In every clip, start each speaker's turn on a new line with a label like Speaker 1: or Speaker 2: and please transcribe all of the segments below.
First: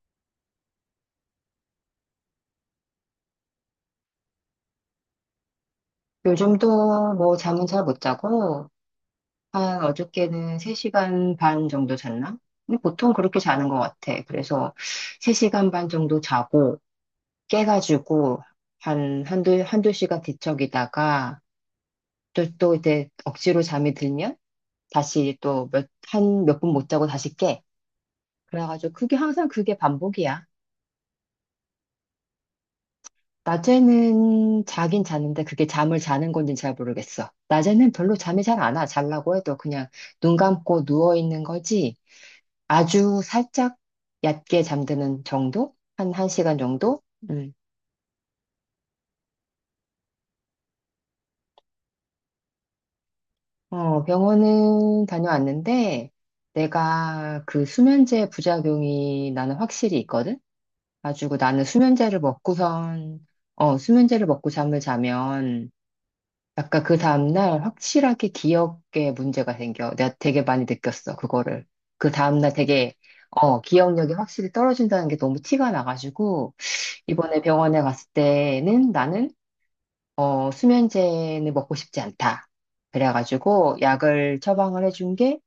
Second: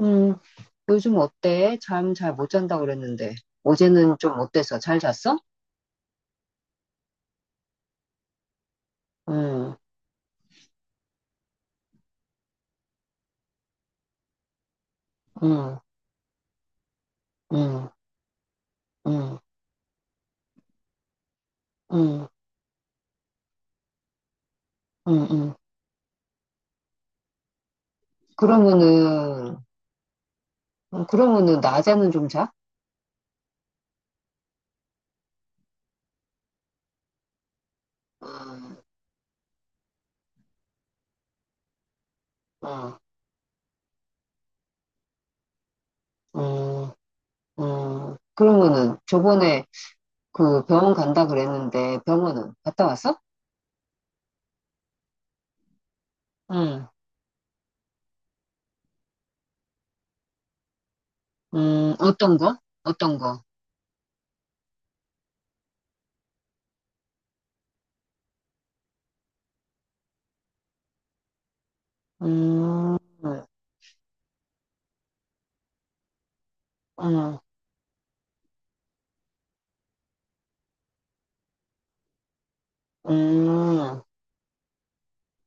Speaker 1: 음, 요즘 어때? 잠 잘 못 잔다 그랬는데. 어제는 좀 어때서? 잘 잤어?
Speaker 2: 요즘도 뭐 잠은 잘 못 자고,
Speaker 1: 음,
Speaker 2: 한 어저께는 3시간 반 정도 잤나? 근데 보통 그렇게 자는 것 같아. 그래서 3시간
Speaker 1: 음,
Speaker 2: 반 정도 자고,
Speaker 1: 음,
Speaker 2: 깨가지고, 한,
Speaker 1: 음,
Speaker 2: 한두, 한두 시간 뒤척이다가,
Speaker 1: 음,
Speaker 2: 또 이제 억지로 잠이 들면,
Speaker 1: 음,
Speaker 2: 다시
Speaker 1: 음.
Speaker 2: 또 한 몇 분 못 자고 다시 깨. 그래가지고 그게 항상
Speaker 1: 그러면은,
Speaker 2: 그게 반복이야.
Speaker 1: 그러면은 낮에는 좀 자?
Speaker 2: 낮에는 자긴 자는데 그게 잠을 자는 건지 잘 모르겠어. 낮에는 별로 잠이 잘 안
Speaker 1: 음,
Speaker 2: 와. 자려고 해도 그냥 눈 감고 누워 있는 거지.
Speaker 1: 음,
Speaker 2: 아주 살짝 얕게 잠드는 정도? 한 시간
Speaker 1: 음,
Speaker 2: 정도? 음.
Speaker 1: 그러면은 저번에 그 병원 간다 그랬는데 병원은 갔다 왔어?
Speaker 2: 병원은 다녀왔는데
Speaker 1: 음,
Speaker 2: 내가 그 수면제 부작용이 나는 확실히 있거든? 가지고 나는 수면제를
Speaker 1: 어떤 거? 어떤
Speaker 2: 먹고선,
Speaker 1: 거?
Speaker 2: 수면제를 먹고 잠을 자면 아까 그 다음날 확실하게 기억에 문제가 생겨. 내가 되게 많이 느꼈어, 그거를. 그 다음날 되게,
Speaker 1: 음, 음,
Speaker 2: 기억력이 확실히 떨어진다는 게 너무 티가 나가지고,
Speaker 1: 음,
Speaker 2: 이번에 병원에 갔을 때는 나는, 수면제는 먹고 싶지 않다. 그래가지고,
Speaker 1: 음,
Speaker 2: 약을 처방을 해준 게,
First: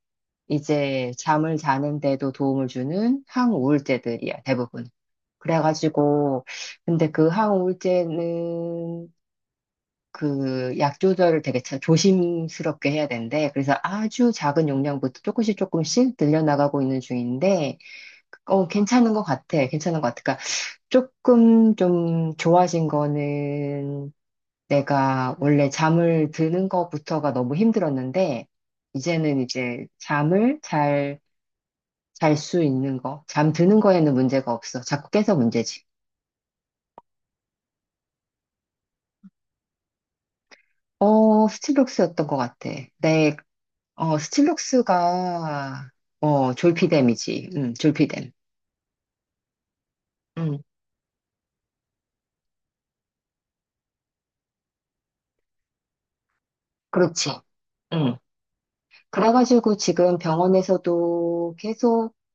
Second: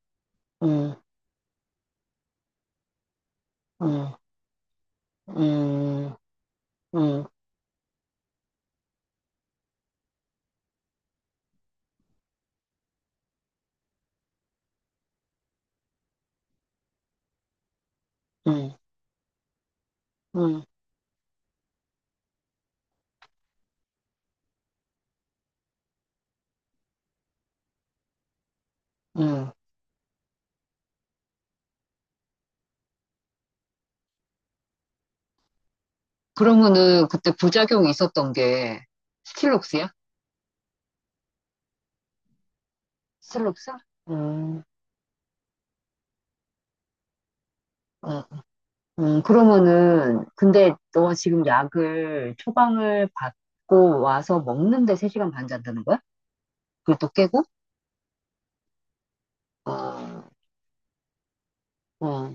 Speaker 1: 음,
Speaker 2: 이제 잠을 자는데도 도움을 주는 항우울제들이야, 대부분.
Speaker 1: 음,
Speaker 2: 그래가지고, 근데
Speaker 1: 음,
Speaker 2: 그 항우울제는 그 약 조절을 되게 조심스럽게 해야 된데 그래서 아주 작은 용량부터 조금씩 조금씩 늘려나가고 있는 중인데,
Speaker 1: 음.
Speaker 2: 괜찮은 것 같아. 괜찮은 것 같아. 그러니까
Speaker 1: 음,
Speaker 2: 조금 좀 좋아진 거는 내가 원래 잠을 드는 것부터가 너무 힘들었는데, 이제는
Speaker 1: 음.
Speaker 2: 이제 잠을 잘 수 있는 거, 잠 드는 거에는 문제가 없어. 자꾸 깨서 문제지.
Speaker 1: 그러면은 그때 부작용이 있었던 게 스틸록스야?
Speaker 2: 스틸록스였던 것 같아. 내
Speaker 1: 스틸록스? 음,
Speaker 2: 스틸록스가, 졸피뎀이지. 응,
Speaker 1: 음,
Speaker 2: 졸피뎀.
Speaker 1: 그러면은
Speaker 2: 응,
Speaker 1: 근데 너 지금 약을 처방을 받고 와서 먹는데 3시간 반 잔다는 거야? 그걸 또
Speaker 2: 그렇지.
Speaker 1: 깨고?
Speaker 2: 응. 그래가지고 지금
Speaker 1: 어,
Speaker 2: 병원에서도 계속
Speaker 1: 어,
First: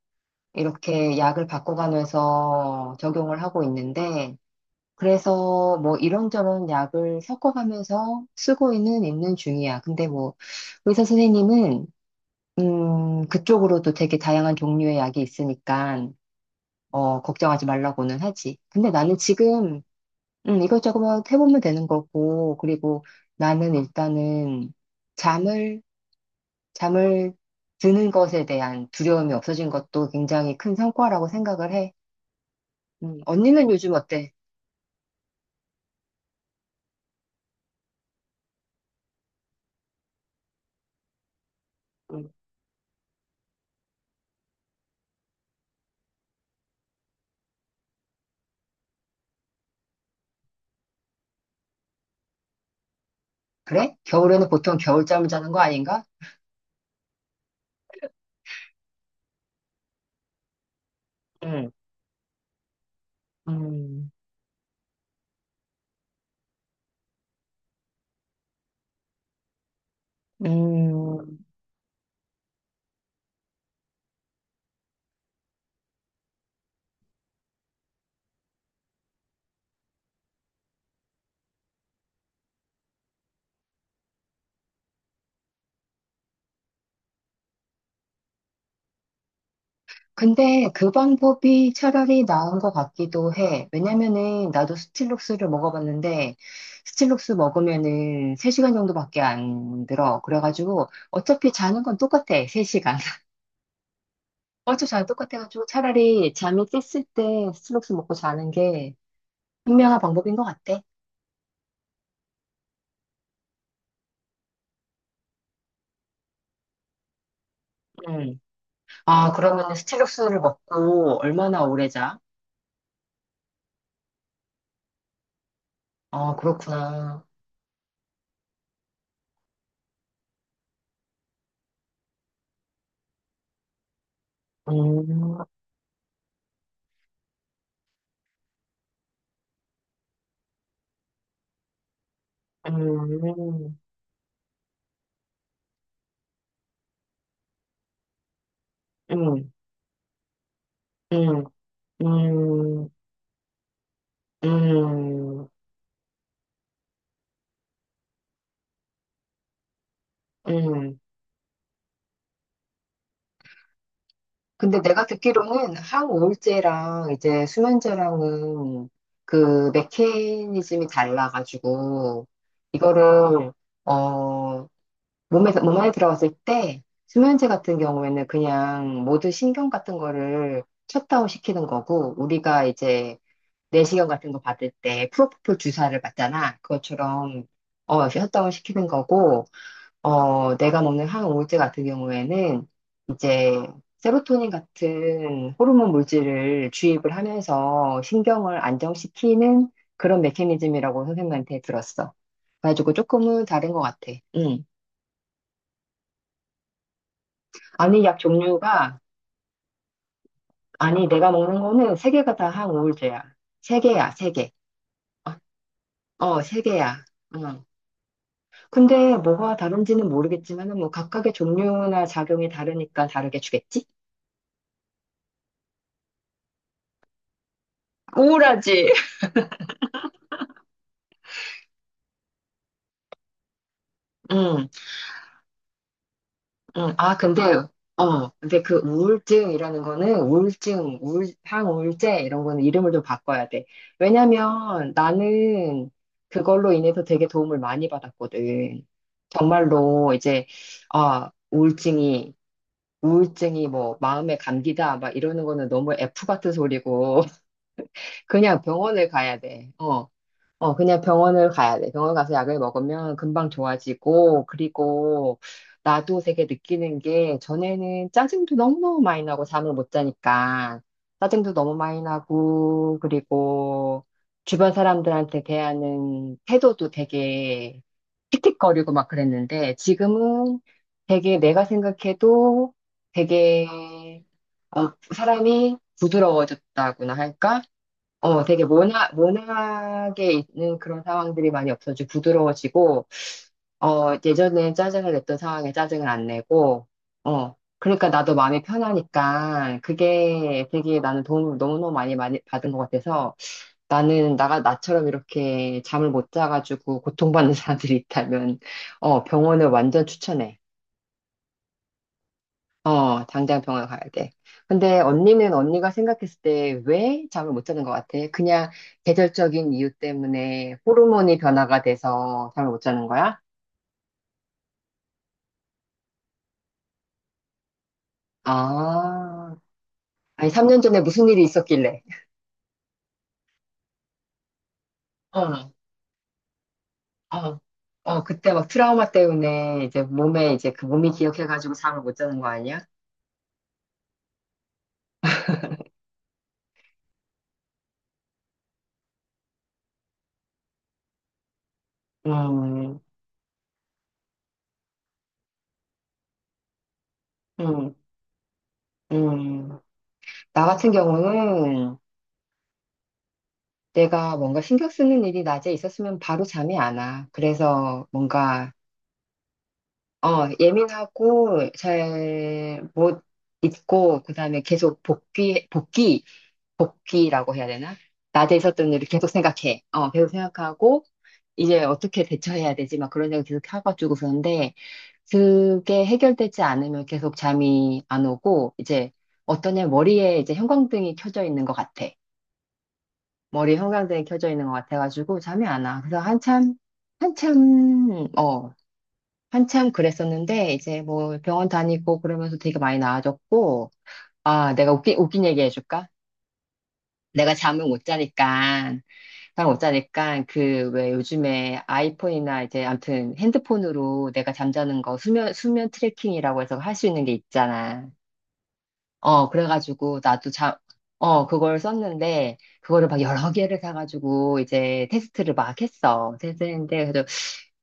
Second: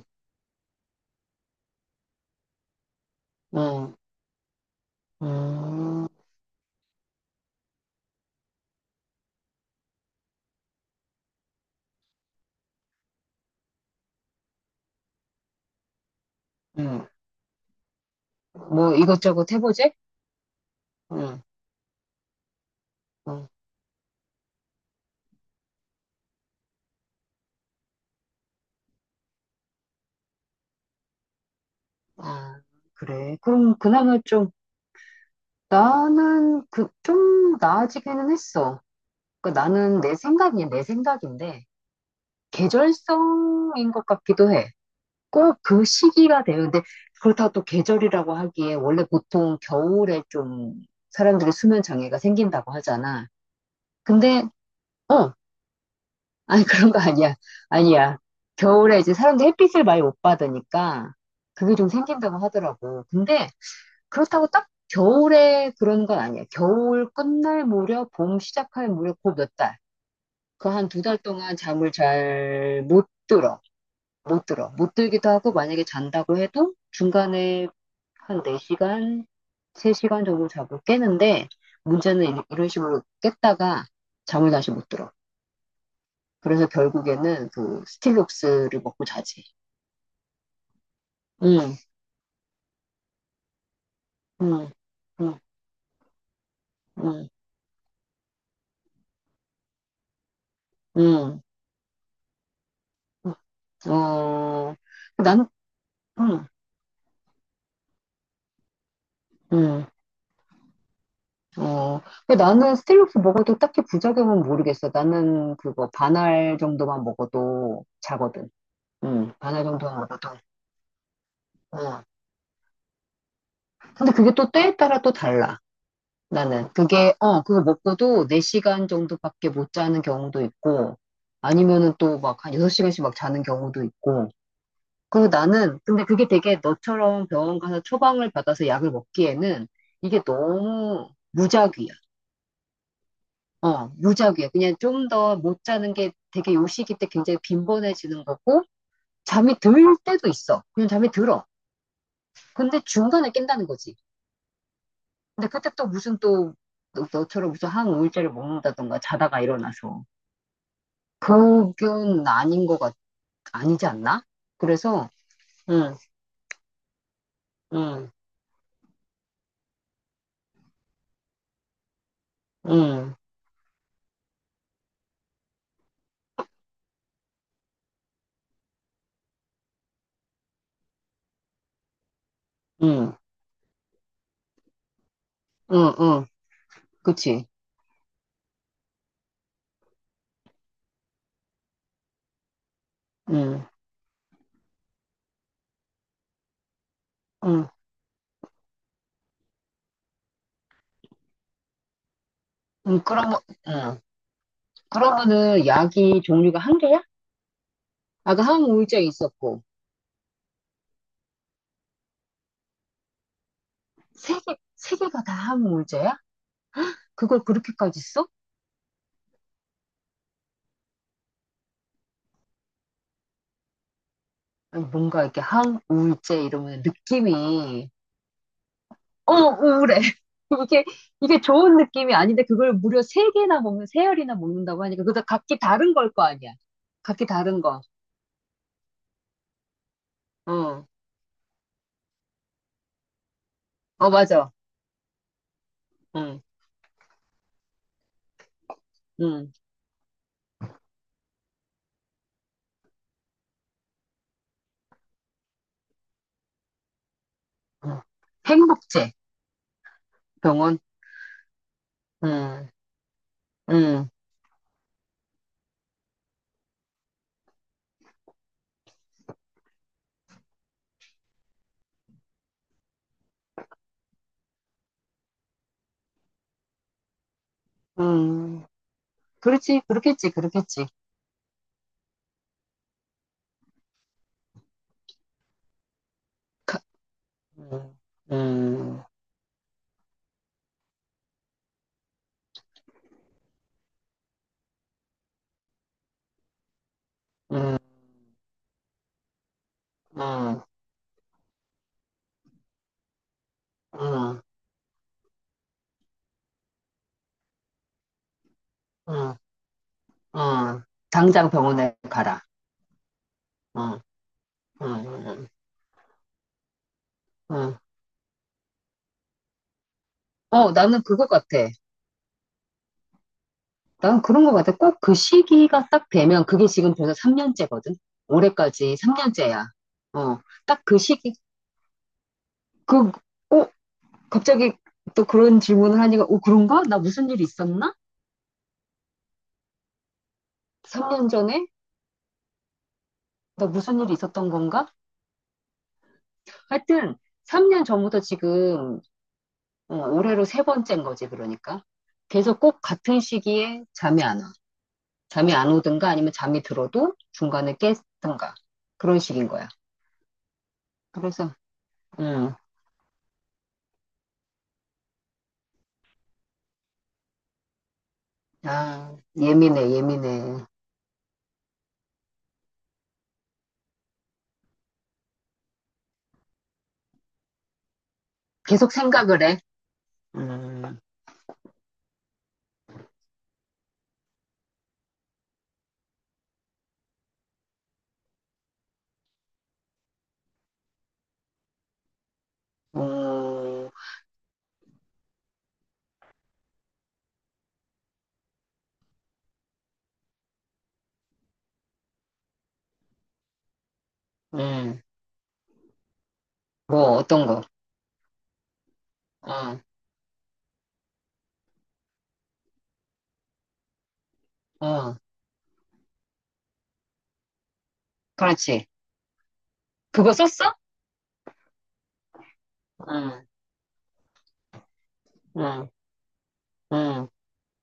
Speaker 2: 이렇게 약을 바꿔가면서 적용을 하고
Speaker 1: 어,
Speaker 2: 있는데, 그래서 뭐
Speaker 1: 음,
Speaker 2: 이런저런 약을 섞어가면서 쓰고는 있는 중이야. 근데 뭐 의사 선생님은, 그쪽으로도 되게 다양한 종류의 약이 있으니까,
Speaker 1: 음.
Speaker 2: 걱정하지 말라고는 하지. 근데
Speaker 1: 뭐
Speaker 2: 나는
Speaker 1: 이것저것
Speaker 2: 지금
Speaker 1: 해보지?
Speaker 2: 이것저것
Speaker 1: 응,
Speaker 2: 해보면 되는 거고, 그리고
Speaker 1: 응,
Speaker 2: 나는 일단은 잠을, 잠을 드는 것에 대한 두려움이 없어진 것도 굉장히 큰 성과라고 생각을 해.
Speaker 1: 아, 그래.
Speaker 2: 언니는
Speaker 1: 그럼
Speaker 2: 요즘
Speaker 1: 그나마
Speaker 2: 어때?
Speaker 1: 좀 나는 그 좀 나아지기는 했어. 그러니까 나는 내 생각이 내 생각인데
Speaker 2: 음,
Speaker 1: 계절성인 것 같기도 해. 꼭 그 시기가 돼요. 근데 그렇다고 또 계절이라고 하기에 원래 보통 겨울에 좀 사람들이 수면 장애가 생긴다고 하잖아.
Speaker 2: 그래?
Speaker 1: 근데
Speaker 2: 겨울에는 보통 겨울잠을
Speaker 1: 어,
Speaker 2: 자는 거 아닌가?
Speaker 1: 아니 그런 거 아니야. 아니야. 겨울에 이제 사람들이 햇빛을 많이 못 받으니까
Speaker 2: 음,
Speaker 1: 그게 좀 생긴다고 하더라고. 근데
Speaker 2: 음,
Speaker 1: 그렇다고 딱 겨울에 그런 건 아니야. 겨울 끝날 무렵, 봄 시작할 무렵, 그 몇 달. 그 한 두 달
Speaker 2: 음,
Speaker 1: 동안 잠을 잘 못 들어. 못 들어. 못 들기도 하고 만약에 잔다고 해도 중간에 한 4시간, 3시간 정도 자고 깨는데 문제는 이런 식으로 깼다가 잠을 다시 못 들어. 그래서 결국에는 그 스틸록스를 먹고 자지.
Speaker 2: 근데 그 방법이
Speaker 1: 응,
Speaker 2: 차라리 나은 것 같기도 해. 왜냐면은
Speaker 1: 응,
Speaker 2: 나도
Speaker 1: 응,
Speaker 2: 스틸록스를 먹어봤는데
Speaker 1: 응,
Speaker 2: 스틸록스 먹으면은 3시간 정도밖에 안 들어. 그래가지고
Speaker 1: 응.
Speaker 2: 어차피 자는 건 똑같아. 3시간.
Speaker 1: 응. 어,
Speaker 2: 어차피 자는
Speaker 1: 난,
Speaker 2: 똑같아가지고 차라리
Speaker 1: 응,
Speaker 2: 잠이 깼을 때 스틸록스 먹고 자는 게
Speaker 1: 응,
Speaker 2: 현명한 방법인 것 같아.
Speaker 1: 어. 근데 나는 스틸록스 먹어도 딱히 부작용은 모르겠어. 나는 그거 반알 정도만 먹어도
Speaker 2: 음.
Speaker 1: 자거든.
Speaker 2: 아,
Speaker 1: 응, 반알
Speaker 2: 그러면은
Speaker 1: 정도만 먹어도.
Speaker 2: 스틸록스를 먹고 얼마나 오래
Speaker 1: 응.
Speaker 2: 자?
Speaker 1: 근데 그게 또 때에 따라 또 달라.
Speaker 2: 아,
Speaker 1: 나는 그게
Speaker 2: 그렇구나.
Speaker 1: 어 그거 먹고도 4시간 정도밖에 못 자는 경우도 있고 아니면은 또 막 한 6시간씩 막 자는 경우도 있고. 그리고
Speaker 2: 음,
Speaker 1: 나는 근데 그게 되게 너처럼 병원 가서 처방을 받아서 약을 먹기에는 이게 너무 무작위야.
Speaker 2: 음,
Speaker 1: 어, 무작위야. 그냥 좀 더 못 자는 게 되게 요 시기 때 굉장히 빈번해지는 거고
Speaker 2: 음, 음,
Speaker 1: 잠이 들 때도 있어. 그냥 잠이
Speaker 2: 음.
Speaker 1: 들어. 근데
Speaker 2: 음.
Speaker 1: 중간에 깬다는 거지.
Speaker 2: 음,
Speaker 1: 근데 그때 또 무슨 또 처럼 무슨 한 5일짜를 먹는다던가 자다가 일어나서
Speaker 2: 음.
Speaker 1: 그건 아닌 것 아니지 않나?
Speaker 2: 근데 내가
Speaker 1: 그래서
Speaker 2: 듣기로는
Speaker 1: 응,
Speaker 2: 항우울제랑 이제
Speaker 1: 응,
Speaker 2: 수면제랑은 그 메커니즘이 달라가지고,
Speaker 1: 응,
Speaker 2: 이거를, 어, 몸 안에 들어갔을 때, 수면제 같은 경우에는 그냥 모든 신경 같은 거를 셧다운 시키는 거고, 우리가
Speaker 1: 응,
Speaker 2: 이제 내시경 같은 거 받을 때 프로포폴
Speaker 1: 응,
Speaker 2: 주사를
Speaker 1: 응,
Speaker 2: 받잖아. 그것처럼,
Speaker 1: 그치?
Speaker 2: 셧다운 시키는 거고, 내가 먹는 항우울제 같은 경우에는 이제
Speaker 1: 응,
Speaker 2: 세로토닌 같은 호르몬 물질을 주입을
Speaker 1: 응,
Speaker 2: 하면서 신경을 안정시키는 그런 메커니즘이라고 선생님한테 들었어. 그래가지고
Speaker 1: 응, 그러면,
Speaker 2: 조금은 다른 것
Speaker 1: 응.
Speaker 2: 같아. 응.
Speaker 1: 그러면은 약이 종류가 한 개야?
Speaker 2: 아니, 약
Speaker 1: 아까
Speaker 2: 종류가,
Speaker 1: 항우울제 있었고
Speaker 2: 아니, 내가 먹는 거는 세 개가 다 항우울제야. 세 개야, 세
Speaker 1: 세
Speaker 2: 개.
Speaker 1: 개, 세 개가 다 항우울제야?
Speaker 2: 세 개야.
Speaker 1: 그걸
Speaker 2: 응.
Speaker 1: 그렇게까지 써?
Speaker 2: 근데 뭐가 다른지는 모르겠지만은 뭐 각각의 종류나 작용이 다르니까 다르게 주겠지?
Speaker 1: 아니, 뭔가 이렇게 항우울제 이러면 느낌이
Speaker 2: 우울하지?
Speaker 1: 어, 우울해. 이게, 이게 좋은 느낌이 아닌데, 그걸 무려 세개나 먹는, 세알이나
Speaker 2: 응.
Speaker 1: 먹는다고 하니까, 그것 각기 다른 걸 거 아니야.
Speaker 2: 응, 아,
Speaker 1: 각기
Speaker 2: 근데,
Speaker 1: 다른 거.
Speaker 2: 아, 근데 그 우울증이라는 거는
Speaker 1: 어,
Speaker 2: 우울증, 우울, 항우울제 이런 거는 이름을 좀 바꿔야 돼.
Speaker 1: 어, 맞아.
Speaker 2: 왜냐면 나는
Speaker 1: 응,
Speaker 2: 그걸로 인해서 되게 도움을 많이 받았거든.
Speaker 1: 응,
Speaker 2: 정말로 이제, 아, 우울증이 뭐 마음의 감기다 막 이러는 거는 너무 F 같은 소리고
Speaker 1: 응.
Speaker 2: 그냥 병원을
Speaker 1: 행복제,
Speaker 2: 가야 돼. 어.
Speaker 1: 병원.
Speaker 2: 그냥 병원을 가야 돼. 병원 가서 약을
Speaker 1: 응,
Speaker 2: 먹으면 금방
Speaker 1: 응,
Speaker 2: 좋아지고, 그리고 나도 되게 느끼는 게, 전에는 짜증도 너무 많이 나고, 잠을 못 자니까. 짜증도 너무 많이 나고, 그리고 주변 사람들한테 대하는 태도도 되게
Speaker 1: 응.
Speaker 2: 틱틱거리고 막 그랬는데,
Speaker 1: 그렇지, 그렇겠지,
Speaker 2: 지금은
Speaker 1: 그렇겠지.
Speaker 2: 되게 내가 생각해도 되게, 사람이
Speaker 1: 가-
Speaker 2: 부드러워졌다고나 할까?
Speaker 1: 응,
Speaker 2: 어, 되게
Speaker 1: 응,
Speaker 2: 모나게 있는 그런 상황들이 많이 없어지고 부드러워지고, 예전에 짜증을 냈던 상황에 짜증을 안 내고, 어,
Speaker 1: 응,
Speaker 2: 그러니까 나도 마음이 편하니까
Speaker 1: 응,
Speaker 2: 그게 되게 나는 도움을 너무너무 많이, 많이 받은 것 같아서 나는
Speaker 1: 응,
Speaker 2: 나처럼 이렇게 잠을 못 자가지고 고통받는 사람들이 있다면,
Speaker 1: 응,
Speaker 2: 병원을 완전 추천해.
Speaker 1: 응. 당장 병원에 가라.
Speaker 2: 당장 병원 가야
Speaker 1: 응,
Speaker 2: 돼.
Speaker 1: 응,
Speaker 2: 근데
Speaker 1: 응,
Speaker 2: 언니는 언니가 생각했을 때 왜 잠을 못
Speaker 1: 응.
Speaker 2: 자는 것 같아? 그냥 계절적인 이유
Speaker 1: 어,
Speaker 2: 때문에
Speaker 1: 나는 그거
Speaker 2: 호르몬이
Speaker 1: 같아.
Speaker 2: 변화가 돼서 잠을 못 자는 거야?
Speaker 1: 난 그런 것 같아. 꼭 그 시기가 딱 되면, 그게 지금 벌써 3년째거든? 올해까지
Speaker 2: 아,
Speaker 1: 3년째야. 어,
Speaker 2: 아니, 3년
Speaker 1: 딱 그
Speaker 2: 전에 무슨
Speaker 1: 시기,
Speaker 2: 일이 있었길래.
Speaker 1: 그, 어, 갑자기 또 그런
Speaker 2: 어,
Speaker 1: 질문을 하니까, 어, 그런가? 나 무슨 일이
Speaker 2: 어,
Speaker 1: 있었나?
Speaker 2: 그때 막 트라우마 때문에 이제 몸에 이제 그 몸이
Speaker 1: 3년 전에?
Speaker 2: 기억해가지고 잠을 못 자는 거 아니야?
Speaker 1: 나 무슨 일이 있었던 건가? 하여튼, 3년 전부터 지금, 어, 올해로 세 번째인 거지, 그러니까. 계속 꼭
Speaker 2: 음,
Speaker 1: 같은 시기에 잠이 안 와. 잠이 안 오든가 아니면 잠이 들어도 중간에
Speaker 2: 음,
Speaker 1: 깼든가. 그런 식인 거야.
Speaker 2: 음. 나 같은
Speaker 1: 그래서,
Speaker 2: 경우는
Speaker 1: 음,
Speaker 2: 내가 뭔가 신경 쓰는 일이 낮에 있었으면 바로 잠이 안 와. 그래서 뭔가
Speaker 1: 아, 예민해, 예민해.
Speaker 2: 예민하고 잘 못 잊고 그다음에 계속 복귀라고 해야 되나? 낮에 있었던
Speaker 1: 계속
Speaker 2: 일을 계속
Speaker 1: 생각을 해.
Speaker 2: 생각해. 계속
Speaker 1: 음,
Speaker 2: 생각하고 이제 어떻게 대처해야 되지? 막 그런 생각 계속 해가지고 그런데 그게 해결되지 않으면 계속 잠이 안 오고 이제 어떤 애 머리에 이제 형광등이 켜져 있는 것 같아. 머리에
Speaker 1: 음,
Speaker 2: 형광등이 켜져 있는 것 같아가지고 잠이 안 와. 그래서 한참 어, 한참 그랬었는데, 이제 뭐 병원 다니고 그러면서 되게 많이 나아졌고, 아, 내가
Speaker 1: 음,
Speaker 2: 웃긴 얘기 해줄까?
Speaker 1: 뭐, 어떤
Speaker 2: 내가
Speaker 1: 거.
Speaker 2: 잠을 못 자니까, 잠을
Speaker 1: 어,
Speaker 2: 못 자니까, 그, 왜 요즘에 아이폰이나 이제 아무튼 핸드폰으로 내가 잠자는
Speaker 1: 어,
Speaker 2: 거 수면 트래킹이라고 해서 할 수 있는 게 있잖아.
Speaker 1: 그렇지.
Speaker 2: 어, 그래가지고
Speaker 1: 그거
Speaker 2: 나도
Speaker 1: 썼어?
Speaker 2: 자, 어, 그걸 썼는데, 그거를 막
Speaker 1: 응,
Speaker 2: 여러 개를 사가지고 이제 테스트를 막
Speaker 1: 응,
Speaker 2: 했어. 테스트했는데, 그래도
Speaker 1: 응.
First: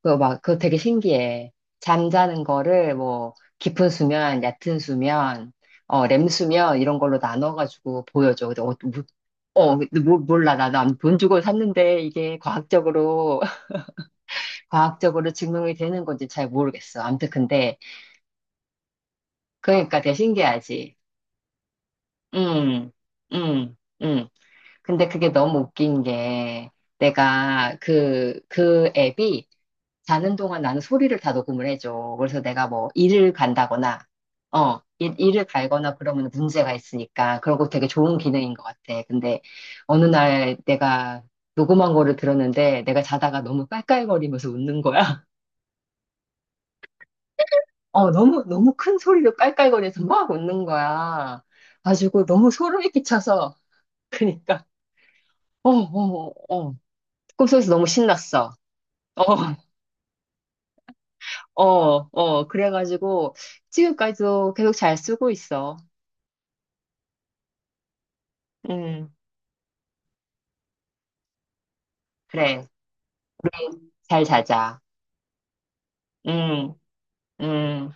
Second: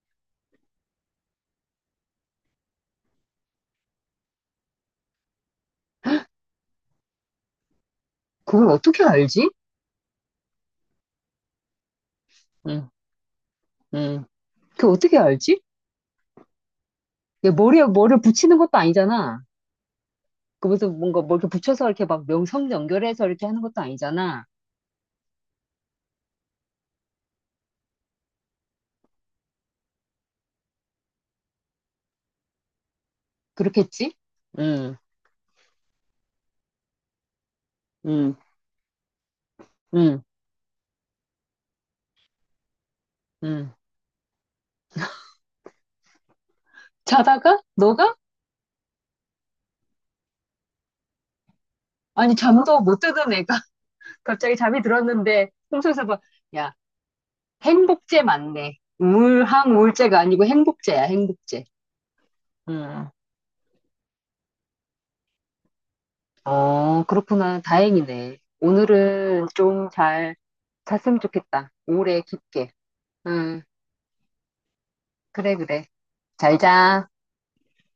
Speaker 2: 그거 되게 신기해. 잠자는 거를 뭐, 깊은 수면, 얕은 수면, 렘 수면, 이런 걸로 나눠가지고 보여줘. 근데
Speaker 1: 그걸 어떻게 알지?
Speaker 2: 근데 몰라. 나난돈 주고 샀는데 이게
Speaker 1: 응,
Speaker 2: 과학적으로,
Speaker 1: 응. 그걸 어떻게
Speaker 2: 과학적으로
Speaker 1: 알지?
Speaker 2: 증명이 되는 건지 잘 모르겠어. 아무튼
Speaker 1: 얘
Speaker 2: 근데,
Speaker 1: 머리에 뭐를 붙이는 것도 아니잖아.
Speaker 2: 그러니까 되게
Speaker 1: 그것도
Speaker 2: 신기하지.
Speaker 1: 뭔가 뭘 이렇게 붙여서 이렇게 막 명성
Speaker 2: 음,
Speaker 1: 연결해서 이렇게 하는
Speaker 2: 음,
Speaker 1: 것도
Speaker 2: 음.
Speaker 1: 아니잖아.
Speaker 2: 근데 그게 너무 웃긴 게 내가 그 앱이 자는 동안 나는 소리를 다 녹음을 해줘. 그래서 내가 뭐 일을 간다거나,
Speaker 1: 그렇겠지?
Speaker 2: 어,
Speaker 1: 응,
Speaker 2: 일을 갈거나 그러면 문제가 있으니까. 그러고 되게 좋은
Speaker 1: 응,
Speaker 2: 기능인 것 같아. 근데 어느
Speaker 1: 응,
Speaker 2: 날 내가 녹음한 거를 들었는데 내가 자다가 너무
Speaker 1: 응.
Speaker 2: 깔깔거리면서 웃는 거야.
Speaker 1: 자다가?
Speaker 2: 어,
Speaker 1: 너가?
Speaker 2: 너무 큰 소리로 깔깔거리면서 막 웃는 거야. 가지고
Speaker 1: 아니,
Speaker 2: 너무
Speaker 1: 잠도
Speaker 2: 소름이
Speaker 1: 못 드던
Speaker 2: 끼쳐서.
Speaker 1: 애가. 갑자기
Speaker 2: 그니까,
Speaker 1: 잠이 들었는데 꿈속에서 봐. 야,
Speaker 2: 어. 꿈속에서 너무
Speaker 1: 행복제
Speaker 2: 신났어.
Speaker 1: 맞네.
Speaker 2: 어,
Speaker 1: 우울한 우울제가 아니고 행복제야, 행복제.
Speaker 2: 어.
Speaker 1: 음.
Speaker 2: 그래가지고 지금까지도 계속 잘 쓰고 있어.
Speaker 1: 어, 그렇구나. 다행이네.
Speaker 2: 음,
Speaker 1: 오늘은 좀 잘 잤으면 좋겠다. 오래
Speaker 2: 그래.
Speaker 1: 깊게. 응,
Speaker 2: 잘 자자.
Speaker 1: 그래, 그래. 잘
Speaker 2: 음,
Speaker 1: 자.
Speaker 2: 음.